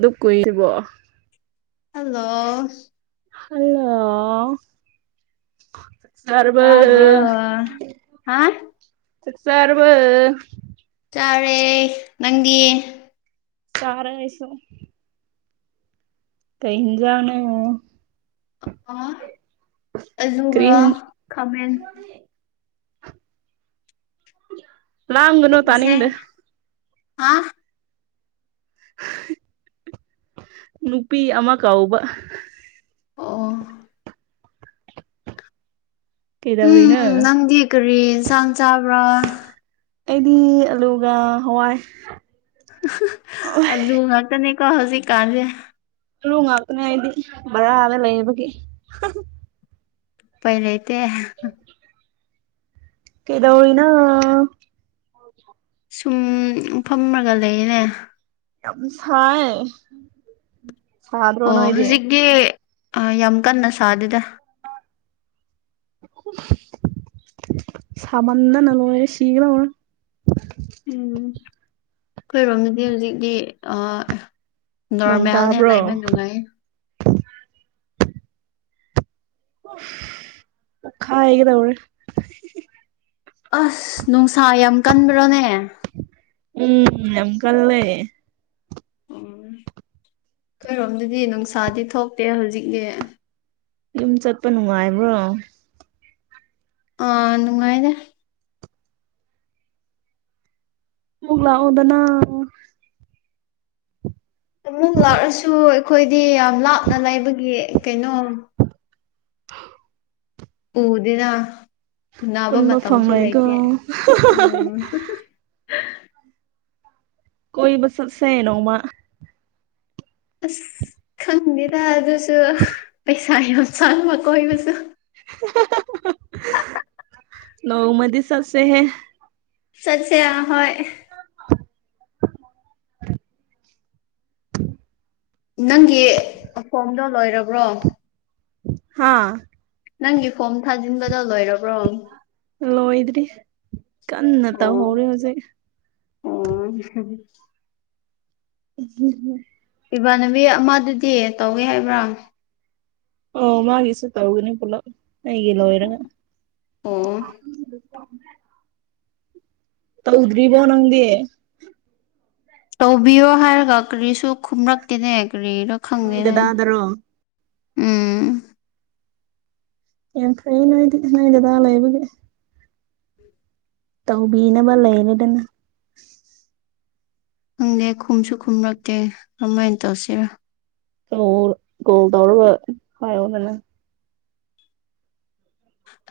ꯗꯨꯞ ꯀꯨꯢꯗꯕꯣ hello hello ꯆꯥꯔꯕꯣ ꯇꯥꯕ꯭ꯔꯣ ꯍꯥ ꯆꯥꯛ ꯆꯥꯔꯕꯣ ꯆꯥꯔꯦ ꯅꯪꯗꯤ ꯆꯔꯦ ꯑꯩꯁꯨ ꯀꯩꯩ ꯏꯟꯁꯥꯡꯅꯣ ꯑꯥ ꯀꯔꯤ ꯑꯗꯨꯒ ꯍꯤꯟ ꯈꯥꯃꯦꯟ ꯂꯥꯡꯒꯅꯣ ꯇꯅꯤꯡꯗ꯭ꯔꯦ ꯑꯥ ꯅꯨꯄꯤ ꯑꯃ ꯀꯧꯕ ꯑꯣ ꯎꯝ ꯀꯩꯗꯧꯔꯤꯅꯣ ꯅꯪꯗꯤ ꯀꯔꯤ ꯏꯟꯁꯥꯡ ꯆꯕ꯭ꯔꯥ ꯑꯩꯗꯤ ꯑꯂꯨꯒ ꯍꯋꯥꯏ ꯍꯥ ꯍꯥ ꯑꯂꯨ ꯉꯥꯛꯇꯅꯦꯀꯣ ꯍꯧꯖꯤꯛꯀꯥꯟꯁꯦ ꯑꯂꯨ ꯉꯥꯛꯇꯅꯤ ꯑꯩꯗꯤ ꯕꯥꯔꯥꯗ ꯂꯩꯕꯒꯤ ꯍꯤ ꯍꯤ ꯎꯄꯥꯏ ꯂꯩꯇꯦ ꯀꯩꯗꯧꯔꯤꯅꯣ ꯁꯨꯝ ꯐꯝꯔꯒ ꯂꯩꯌꯦꯅꯦ ꯌꯥꯝ ꯁꯥꯏꯌꯦ ꯑꯣ ꯍꯧꯖꯤꯛꯇꯤ ꯑꯥ ꯌꯥꯝ ꯀꯟꯅ ꯁꯥꯗꯦꯗ ꯁꯥꯃꯟꯗꯅ ꯂꯣꯏꯔꯦ ꯁꯤꯒꯗꯧꯔꯦ ꯎꯝ ꯑꯩꯈꯣꯏꯔꯣꯝꯗꯗꯤ ꯍꯧꯖꯤꯛꯇꯤ ꯑꯥ ꯅꯣꯡ ꯅꯣꯔꯃꯦꯜꯅꯦ ꯇꯥꯕ꯭ꯔꯣ ꯂꯩꯕ ꯅꯨꯡꯉꯥꯏꯌꯦ ꯄꯣꯈꯥꯏꯒꯗꯧꯔꯦ ꯑꯁ ꯅꯨꯡꯁꯥ ꯌꯥꯝ ꯀꯟꯕ꯭ꯔꯣꯅꯦ ꯎꯝ ꯌꯥꯝ ꯀꯜꯂꯦ ꯎꯝ ꯑꯩꯈꯣꯏꯔꯣꯝꯗꯗꯤ ꯅꯨꯡꯁꯥꯗꯤ ꯊꯣꯛꯇꯦ ꯍꯧꯖꯤꯛꯇꯤ ꯌꯨꯝ ꯆꯠꯄ ꯅꯨꯡꯉꯥꯏꯕ꯭ꯔꯣ ꯑꯥ ꯅꯨꯡꯉꯥꯏꯔꯦ ꯀꯣꯛ ꯂꯥꯛꯑꯣꯗꯅ ꯑꯃꯨꯛ ꯂꯥꯛꯔꯁꯨ ꯑꯩꯈꯣꯏꯗꯤ ꯌꯥꯝ ꯂꯥꯞꯅ ꯂꯩꯕꯒꯤ ꯀꯩꯅꯣ ꯎꯗꯦꯅ ꯎꯅꯥꯕ ꯄꯨꯟꯕ ꯃꯇꯝꯁꯨ ꯐꯪꯂꯣꯏꯀꯣ ꯂꯩꯇꯦ ꯎꯝ ꯍꯤ ꯍꯤ ꯍꯤ ꯀꯣꯏꯕ ꯆꯠꯁꯦ ꯅꯣꯡꯃ ꯑꯁ ꯈꯪꯗꯦꯗ ꯑꯗꯨꯁꯨ ꯄꯩꯁꯥ ꯌꯥꯝ ꯆꯪ ꯑꯍꯥꯟꯕ ꯀꯣꯏꯕꯁꯨ ꯍꯥ ꯍꯥ ꯍꯥ ꯅꯣꯡꯃꯗꯤ ꯆꯠꯆꯦꯍꯦ ꯆꯠꯁꯦ ꯍꯣꯏ ꯅꯪꯒꯤ ꯑꯣꯀꯣꯝꯗꯣ ꯂꯣꯏꯔꯕ꯭ꯔꯣ ꯍꯥꯥ ꯅꯪꯒꯤ ꯐꯣꯝ ꯊꯥꯖꯤꯟꯕ ꯑꯗꯣ ꯂꯣꯏꯔꯕ꯭ꯔꯣ ꯑꯣ ꯂꯣꯏꯗ꯭ꯔꯤ ꯀꯟꯅ ꯑꯣ ꯇꯧꯍꯧꯔꯦ ꯍꯧꯖꯤꯛ ꯍꯨꯡ ꯍꯨꯡ ꯎ [inaudible] ꯏꯃꯥꯟꯅꯕꯤ ꯑꯃꯗꯨꯗꯤ ꯇꯧꯌꯦ ꯍꯥꯏꯕ꯭ꯔ ꯑꯧ ꯃꯥꯒꯤꯁꯨ ꯇꯧꯒꯅꯤ ꯄꯨꯂꯞ ꯑꯩꯒꯤ ꯂꯣꯏꯔꯒ [inaudible] ꯑꯣ ꯇꯧꯗ꯭ꯔꯤꯕꯣ ꯅꯪꯗꯤ ꯇꯧꯕꯤꯌꯣ ꯍꯥꯏꯔꯒ ꯀ꯭ꯔꯤꯁꯨ ꯈꯨꯝꯔꯛꯇꯦꯅꯦ ꯀ꯭ꯔꯤꯔ ꯅꯣꯏ ꯈꯪꯗꯦꯅꯦ ꯗꯗꯥꯗꯔꯣ ꯎꯝ ꯌꯥꯝ ꯐꯩꯌꯦ ꯅꯣꯏꯗꯤ ꯅꯣꯏ ꯗꯥꯗꯥ ꯂꯩꯕꯒꯤ ꯇꯧꯕꯤꯅꯕ ꯂꯩꯔꯦꯗꯅ ꯈꯪꯗꯦ ꯈꯨꯝꯁꯨ ꯈꯨꯝꯔꯛꯇꯦ ꯀꯃꯥꯏꯟ ꯇꯧꯁꯤꯔ ꯀꯣꯜ ꯀꯣꯜ ꯇꯧꯔꯒ ꯍꯥꯏꯌꯣꯗꯅ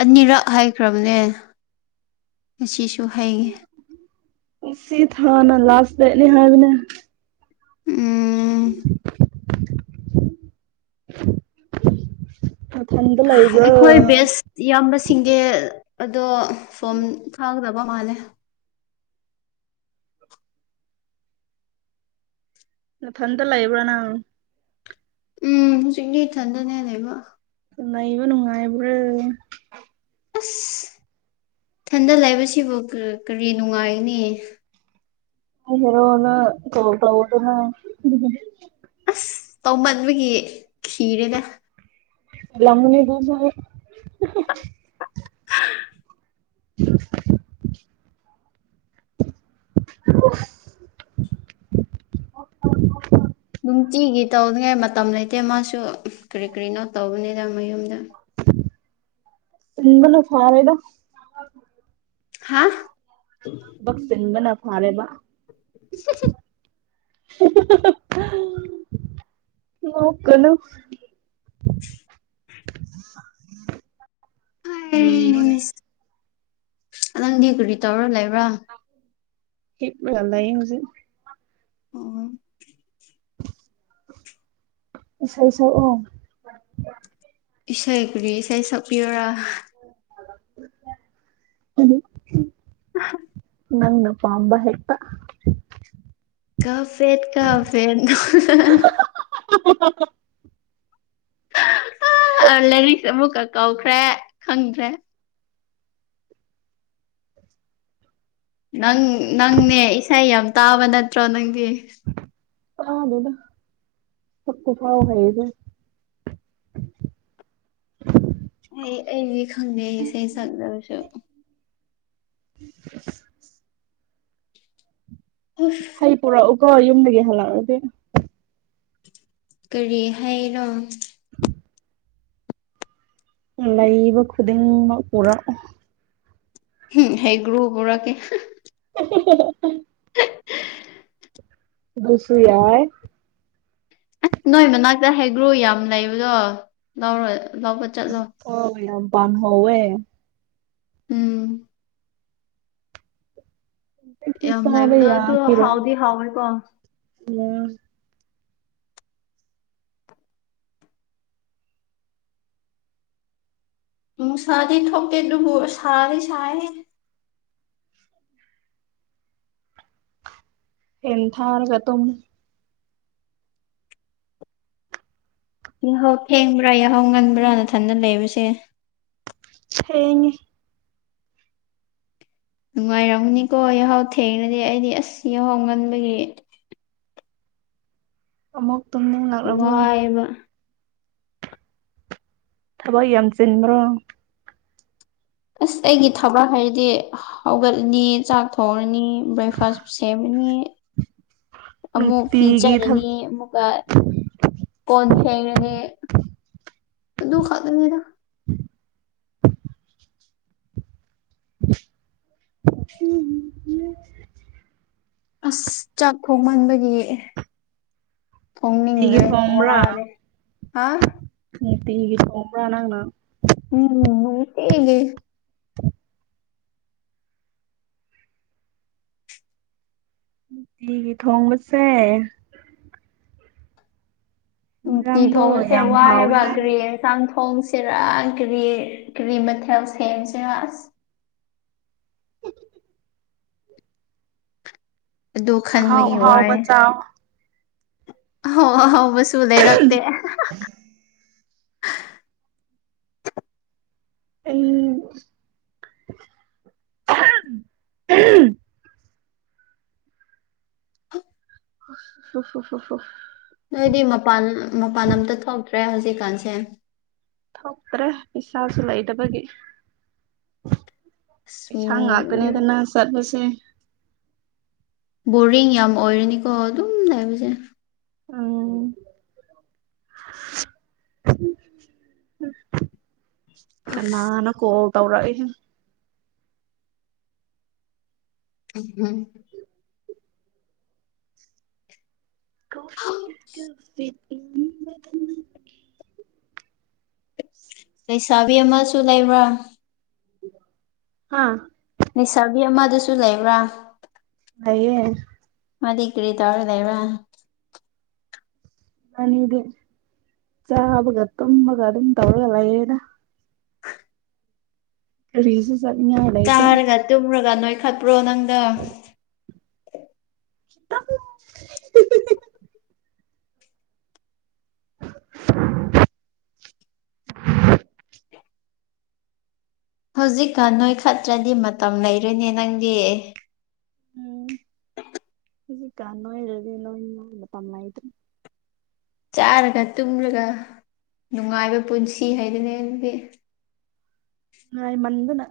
ꯑꯅꯤꯔꯛ ꯍꯥꯏꯈ꯭ꯔꯕꯅꯦ ꯉꯁꯤꯁꯨ ꯍꯥꯏꯌꯦ ꯁꯤ ꯊꯥꯅ ꯂꯥꯁ ꯗꯦꯠꯅꯤ ꯍꯥꯏꯕꯅꯦ ꯎꯝ ꯅꯊꯟꯗ ꯂꯩꯕ꯭ꯔꯣ ꯑꯩꯈꯣꯏ ꯕꯦꯁ ꯏꯌꯥꯝꯕ ꯁꯤꯡꯗꯤ ꯑꯗꯣ ꯐꯣꯝ ꯊꯥꯒꯗ ꯕꯃꯥꯜꯂꯦ ꯅꯊꯟꯗ ꯂꯩꯕ꯭ꯔꯥ ꯅꯪ ꯎꯝ ꯍꯧꯖꯤꯛꯇꯤ ꯏꯊꯟꯗꯅꯦ ꯂꯩꯕ ꯂꯩꯕ ꯅꯨꯡꯉꯥꯏꯕ꯭ꯔꯥ ꯑꯁ ꯏꯊꯟꯗ ꯂꯩꯕꯁꯤꯕꯨ ꯀ ꯀꯔꯤ ꯅꯨꯡꯉꯥꯏꯒꯅꯤ ꯅꯣꯏ ꯍꯦꯔꯣꯅ ꯀꯣꯜ ꯇꯧꯗꯅ [unintelligible] ꯑꯁ ꯇꯧꯃꯟꯕꯒꯤ ꯈꯤꯔꯦꯅꯦ [unintelligible] [unintelligible] [unintelligible] ꯅꯨꯡꯇꯤꯒꯤ ꯇꯧꯅꯤꯉꯥꯏ ꯃꯇꯝ ꯂꯩꯇꯦ ꯃꯥꯁꯨ ꯀꯔꯤ ꯀꯔꯤꯅꯣ ꯇꯧꯕꯅꯤꯗ ꯃꯌꯨꯝꯗ ꯆꯤꯟꯕꯅ ꯐꯔꯦꯗ ꯍꯥꯥ ꯊꯕꯛ ꯆꯤꯟꯕꯅ ꯐꯥꯔꯦꯕ [unintelligible] [unintelligible] ꯅꯣꯛꯀꯅꯨ ꯀꯔꯤꯅꯣꯅꯦ ꯍꯩꯁ ꯅꯪꯗꯤ ꯀꯔꯤ ꯇꯧꯔ ꯂꯩꯕ꯭ꯔꯥ ꯍꯤꯞꯔꯒ ꯂꯩ ꯍꯧꯖꯤꯛ ꯎꯝ ꯏꯁꯩ ꯁꯛꯑꯣ ꯏꯁꯩ ꯀꯔꯤ ꯏꯁꯩ ꯁꯛꯄꯤꯌꯨꯔ [unintelligible] [unintelligible] ꯅꯪꯅ ꯄꯥꯝꯕ ꯍꯦꯛꯇ ꯀꯐꯦꯠ ꯀꯐꯦꯠ [unintelligible] [unintelligible] ꯑ ꯂꯦꯔꯤꯛꯁꯦ ꯑꯃꯨꯛꯀ ꯀꯧꯈ꯭ꯔꯦ ꯈꯪꯗ꯭ꯔꯦ ꯅꯪ ꯅꯪꯅꯦ ꯏꯁꯩ ꯌꯥꯝ ꯇꯥꯕ ꯅꯠꯇ꯭ꯔꯣ ꯅꯪꯗꯤ ꯇꯥꯗꯦꯗ ꯁꯛꯄ ꯐꯥꯎ ꯍꯩꯗꯦ [inaudible] ꯑꯩ ꯑꯩꯗꯤ ꯈꯪꯗꯦ ꯑꯩ ꯏꯁꯩ ꯁꯛꯂꯁꯨ [unintelligible] ꯑꯁ ꯍꯩ ꯄꯨꯔꯛꯎꯀꯣ ꯌꯨꯝꯗꯒꯤ ꯍꯜꯂꯛꯑꯗꯤ ꯀꯔꯤ ꯍꯩꯔꯣ ꯂꯩꯕ ꯈꯨꯗꯤꯡꯃꯛ ꯄꯨꯔꯛꯑꯣ [unintelligible] ꯍꯩꯒ꯭ꯔꯨ ꯄꯨꯔꯛꯀꯦ [unintelligible] ꯑꯗꯨꯁꯨꯨ ꯌꯥꯏ ꯑꯁ ꯅꯣꯏ ꯃꯅꯥꯛꯇ ꯍꯩꯒ꯭ꯔꯨ ꯌꯥꯝ ꯂꯩꯕꯗꯣ ꯂꯧꯔꯣ ꯂꯧꯕ ꯆꯠꯂꯣ ꯑꯣ ꯌꯥꯝ ꯄꯥꯟꯍꯧꯋꯦ ꯎꯝ ꯍꯦꯛꯇ ꯌꯥꯝ ꯆꯥꯕ ꯂꯩꯕꯗꯣ ꯑꯗꯣ ꯌꯥꯈꯤꯔꯣꯏꯗ ꯍꯥꯎꯗꯤ ꯍꯥꯎꯋꯦꯀꯣ [unintelligible] ꯅꯨꯡꯁꯥꯗꯤ ꯊꯣꯛꯇꯦ ꯑꯗꯨꯕꯨ ꯁꯥꯗꯤ ꯁꯥꯏꯍꯦ ꯐꯦꯟ ꯊꯥꯔꯒ ꯇꯨꯝꯃꯨ ꯌꯥꯍꯧ ꯊꯦꯡꯕ꯭ꯔ ꯌꯥꯍꯧ ꯉꯟꯕ꯭ꯔ ꯅꯊꯟꯗ ꯂꯩꯕꯁꯦ ꯊꯦꯡꯉꯦ ꯅꯨꯡꯉꯥꯏꯔꯝꯒꯅꯤꯀꯣ ꯌꯥꯍꯧ ꯊꯦꯡꯔꯗꯤ ꯑꯩꯗꯤ ꯑꯁ ꯌꯥꯍꯧ ꯉꯟꯕꯒꯤ ꯑꯃꯨꯛ ꯇꯨꯝꯅꯤꯡꯉꯛꯂꯕꫭ ꯋꯥꯏꯌꯦꯕ ꯊꯕꯛ ꯌꯥꯝ ꯆꯤꯟꯕ꯭ꯔꯣ ꯑꯁ ꯑꯩꯒꯤ ꯊꯕꯛ ꯍꯥꯏꯗꯤ ꯍꯧꯒꯠꯂꯅꯤ ꯆꯥꯛ ꯊꯣꯡ ꯔꯅꯤ ꯕ꯭ꯔꯦꯛꯐꯥꯁ ꯁꯦꯝꯃꯅꯤ ꯑꯃꯨꯛ ꯅꯨꯡꯇꯤꯒꯤ ꯊꯕꯛ ꯄꯤꯖꯔꯅꯤ ꯑꯃꯨꯛꯀ ꯀꯣꯟ ꯐꯦꯡꯔꯅꯤ ꯑꯗꯨ ꯈꯛꯇꯅꯤꯗ [unintelligible] ꯑꯁ ꯆꯥꯛ ꯊꯣꯡꯃꯟꯕꯒꯤ ꯅꯨꯡꯇꯤꯒꯤ ꯊꯣꯡꯅꯤꯡꯗ꯭ꯔꯦ ꯊꯣꯡꯕ꯭ꯔꯥ ꯋꯥꯔꯦ ꯍꯥ ꯅꯨꯡꯇꯤꯒꯤ ꯊꯣꯡꯕ꯭ꯔ ꯅꯪꯅ ꯎꯝ ꯅꯨꯡꯇꯤꯒꯤ [inaudible] ꯅꯨꯡꯇꯤꯒꯤ ꯊꯣꯡꯕꯁꯦ ꯅꯨꯡꯇꯤ ꯏꯟꯖꯥꯡꯗꯣ ꯊꯣꯡꯕꯁꯦ ꯌꯥꯝ ꯍꯥꯎꯋꯤ ꯋꯥꯏꯌꯦꯕ ꯀꯔꯤ ꯍꯥꯏꯕꯅꯤ ꯌꯦꯟꯁꯥꯡ ꯊꯣꯡ ꯁꯤꯔ ꯀ꯭ꯔꯤ ꯀ꯭ꯔꯤ ꯃꯊꯦꯜ ꯁꯦꯝꯁꯤꯔ ꯑꯁ ꯑꯗꯨ ꯑꯍꯥꯎ ꯈꯟꯕꯒꯤ ꯋꯥꯏ ꯑꯍꯥꯎꯕ ꯆꯥꯎ ꯑꯍꯥꯎ ꯑꯍꯥꯎꯕꯁꯨ ꯂꯩꯔꯛꯇꯦ [unintelligible] ꯑꯩ [unintelligible] [unintelligible] ꯅꯣꯏꯗꯤ ꯃꯄꯥꯟ ꯃꯄꯥꯟ ꯑꯝꯇ ꯊꯣꯛꯇ꯭ꯔꯦ ꯍꯧꯖꯤꯛꯀꯥꯟꯁꯦ ꯊꯣꯛꯇ꯭ꯔꯦ ꯄꯩꯁꯥꯁꯨ ꯂꯩꯇꯕꯒꯤ ꯑꯁ ꯄꯩꯁꯥ ꯉꯥꯛꯇꯅꯤꯗꯅ ꯆꯠꯄꯁꯦ ꯕꯣꯔꯤꯡ ꯌꯥꯝ ꯑꯣꯏꯔꯅꯤꯀꯣ ꯑꯗꯨꯝ ꯂꯩꯕꯁꯦ ꯑꯪ [unintelligible] ꯀꯅꯥꯅꯣ ꯀꯣꯜ ꯇꯧꯔꯛꯏꯁꯤꯅ [unintelligible] ꯀꫭ [unintelligible] ꯂꯩꯁꯥꯕꯤ ꯑꯃꯁꯨ ꯂꯩꯕ꯭ꯔ ꯍꯥꯥ ꯂꯩꯁꯥꯕꯤ ꯑꯃꯗꯨꯁꯨ ꯂꯩꯕ꯭ꯔꯥ ꯂꯩꯌꯦ ꯃꯗꯤ ꯀꯔꯤ ꯇꯧꯔ ꯂꯩꯕ꯭ꯔ ꯑꯅꯤꯗꯤ ꯆꯥꯕꯒ ꯇꯨꯝꯕꯒ ꯑꯗꯨꯝ ꯇꯧꯔꯒ ꯂꯩꯔꯦꯗ ꯀꯔꯤꯁꯨ ꯆꯠꯅꯤꯡꯉꯥꯢ ꯂꯩꯇꯦ ꯌꯥꯝ ꯅꯣꯏꯈꯠꯄ꯭ꯔꯣ ꯅꯪꯗꯣ [inaudible] ꯍꯧꯖꯤꯛꯀꯥꯟ ꯅꯣꯏꯈꯠꯇ꯭ꯔꯗꯤ ꯃꯇꯝ ꯂꯩꯔꯣꯢꯅꯦ ꯅꯪꯗꯤ ꯎꯝ ꯍꯧꯖꯤꯀꯥꯟ ꯅꯣꯢꯔꯗꯤ ꯅꯣꯏ ꯃꯇꯝ ꯂꯩꯇ꯭ꯔꯦ ꯆꯥꯔꯒ ꯇꯨꯝꯃꯒ ꯅꯨꯡꯉꯥꯏꯕ ꯄꯨꯟꯁꯤ ꯍꯥꯏꯗꯨꯅꯦ ꯑꯗꯨꯗꯤ ꯅꯨꯡꯉꯥꯏꯃꯟꯗꯅ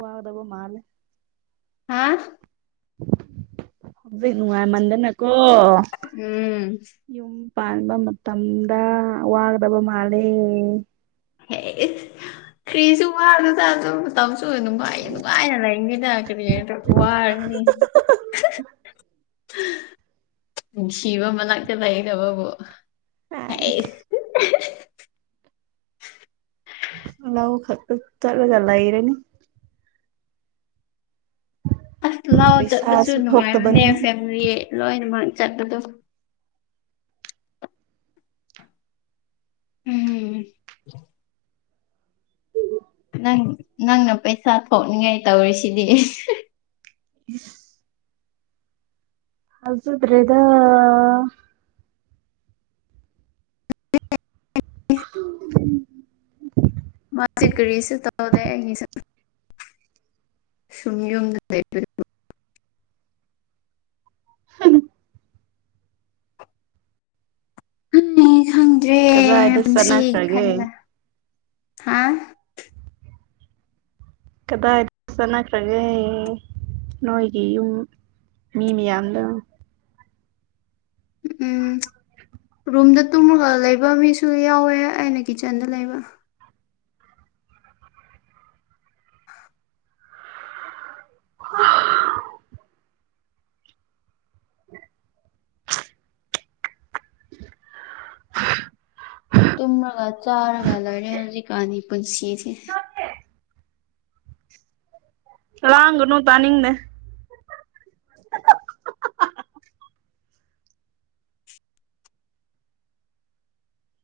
ꯋꯥꯒꯗꯕ ꯃꯥꯜꯂꯦ ꯍꯥꯥ ꯍꯧꯖꯤꯛ ꯅꯨꯡꯉꯥꯏꯃꯟꯗꯅꯀꯣ ꯎꯝ ꯌꯨꯝ ꯄꯥꯟꯕ ꯃꯇꯝꯗ ꯋꯥꯒꯗꯕ ꯃꯥꯜꯂꯦ ꯍꯦ ꯀꯔꯤꯁꯨ ꯋꯥꯒꯅꯨꯗ ꯑꯗꯨ ꯃꯇꯝ ꯅꯨꯡꯉꯥꯏꯅ ꯅꯨꯡꯉꯥꯏꯅ ꯂꯩꯒꯅꯤꯗ ꯀꯔꯤꯒꯤ ꯑꯗꯨꯛ ꯋꯥꯔꯨꯅꯤ [inaudible] ꯅꯨꯁꯤꯕ ꯃꯅꯥꯛꯇ ꯂꯩꯔꯒꯕꯨ ꯑꯥꯏꯁ [inaudible] ꯂꯧꯈꯛꯇ ꯆꯥꯠꯂꯒ ꯂꯩꯔꯅꯤ ꯑꯁ ꯂꯧ ꯆꯥꯠꯄꯁꯨ ꯄꯩꯁꯥꯁꯨ ꯅꯨꯡꯉꯥꯏꯕꯅꯦ ꯊꯣꯛꯇꯕꯅꯤꯅ ꯐꯦꯝꯂꯤ ꯂꯣꯏꯅꯃꯛ ꯆꯠꯄꯗꯣ ꯎꯝ ꯅꯪ ꯅꯪꯅ ꯄꯩꯁꯥ ꯊꯣꯛꯅꯤꯡꯉꯥꯏ ꯇꯧꯔꯤꯁꯤꯗꯤ ꯍꯧꯖꯗ꯭ꯔꯦꯗ [inaudible] ꯃꯥꯁꯦ ꯀꯔꯤꯁꯨ ꯇꯧꯗꯦ ꯑꯩꯒꯤꯁꯨ ꯁꯨꯝ ꯌꯨꯝꯗ ꯂꯩ ꯍꯨꯝ ꯈꯪꯗ꯭ꯔꯦ ꯈꯪꯗ꯭ꯔꯦ ꯀꯗꯥꯏꯗ ꯄꯨꯟꯁꯤꯒꯤ ꯆꯠꯅꯈ꯭ꯔꯒꯦ ꯈꯟꯒꯦ ꯍꯥꯥ ꯀꯗꯥꯏꯗ ꯆꯠꯅꯈ꯭ꯔꯒꯦ ꯅꯣꯏꯒꯤ ꯌꯨꯝ ꯃꯤ ꯃꯌꯥꯝꯗꯣ ꯎꯝ ꯔꯨꯝꯗ ꯇꯨꯝꯃꯒ ꯂꯩꯕ ꯃꯤꯁꯨ ꯌꯥꯎꯋꯦ ꯑꯩꯅ ꯀꯤꯆꯥꯟꯗ ꯂꯩꯕ ꯍꯥ ꯇꯨꯝꯃꯒ ꯆꯥꯔꯒ ꯂꯩꯔꯦ ꯍꯧꯖꯤꯛꯀꯥꯟꯒꯤ ꯄꯨꯟꯁꯤꯁꯦ ꯂꯥꯡꯒꯅꯨ ꯇꯅꯤꯡꯗꯦ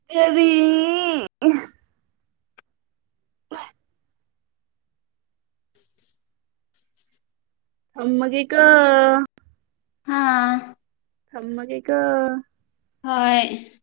ꯀꯔꯤ [inaudible] ꯊꯝꯃꯒꯦꯀꯣ ꯑꯥ ꯊꯝꯃꯒꯦꯀꯣ ꯍꯣꯏ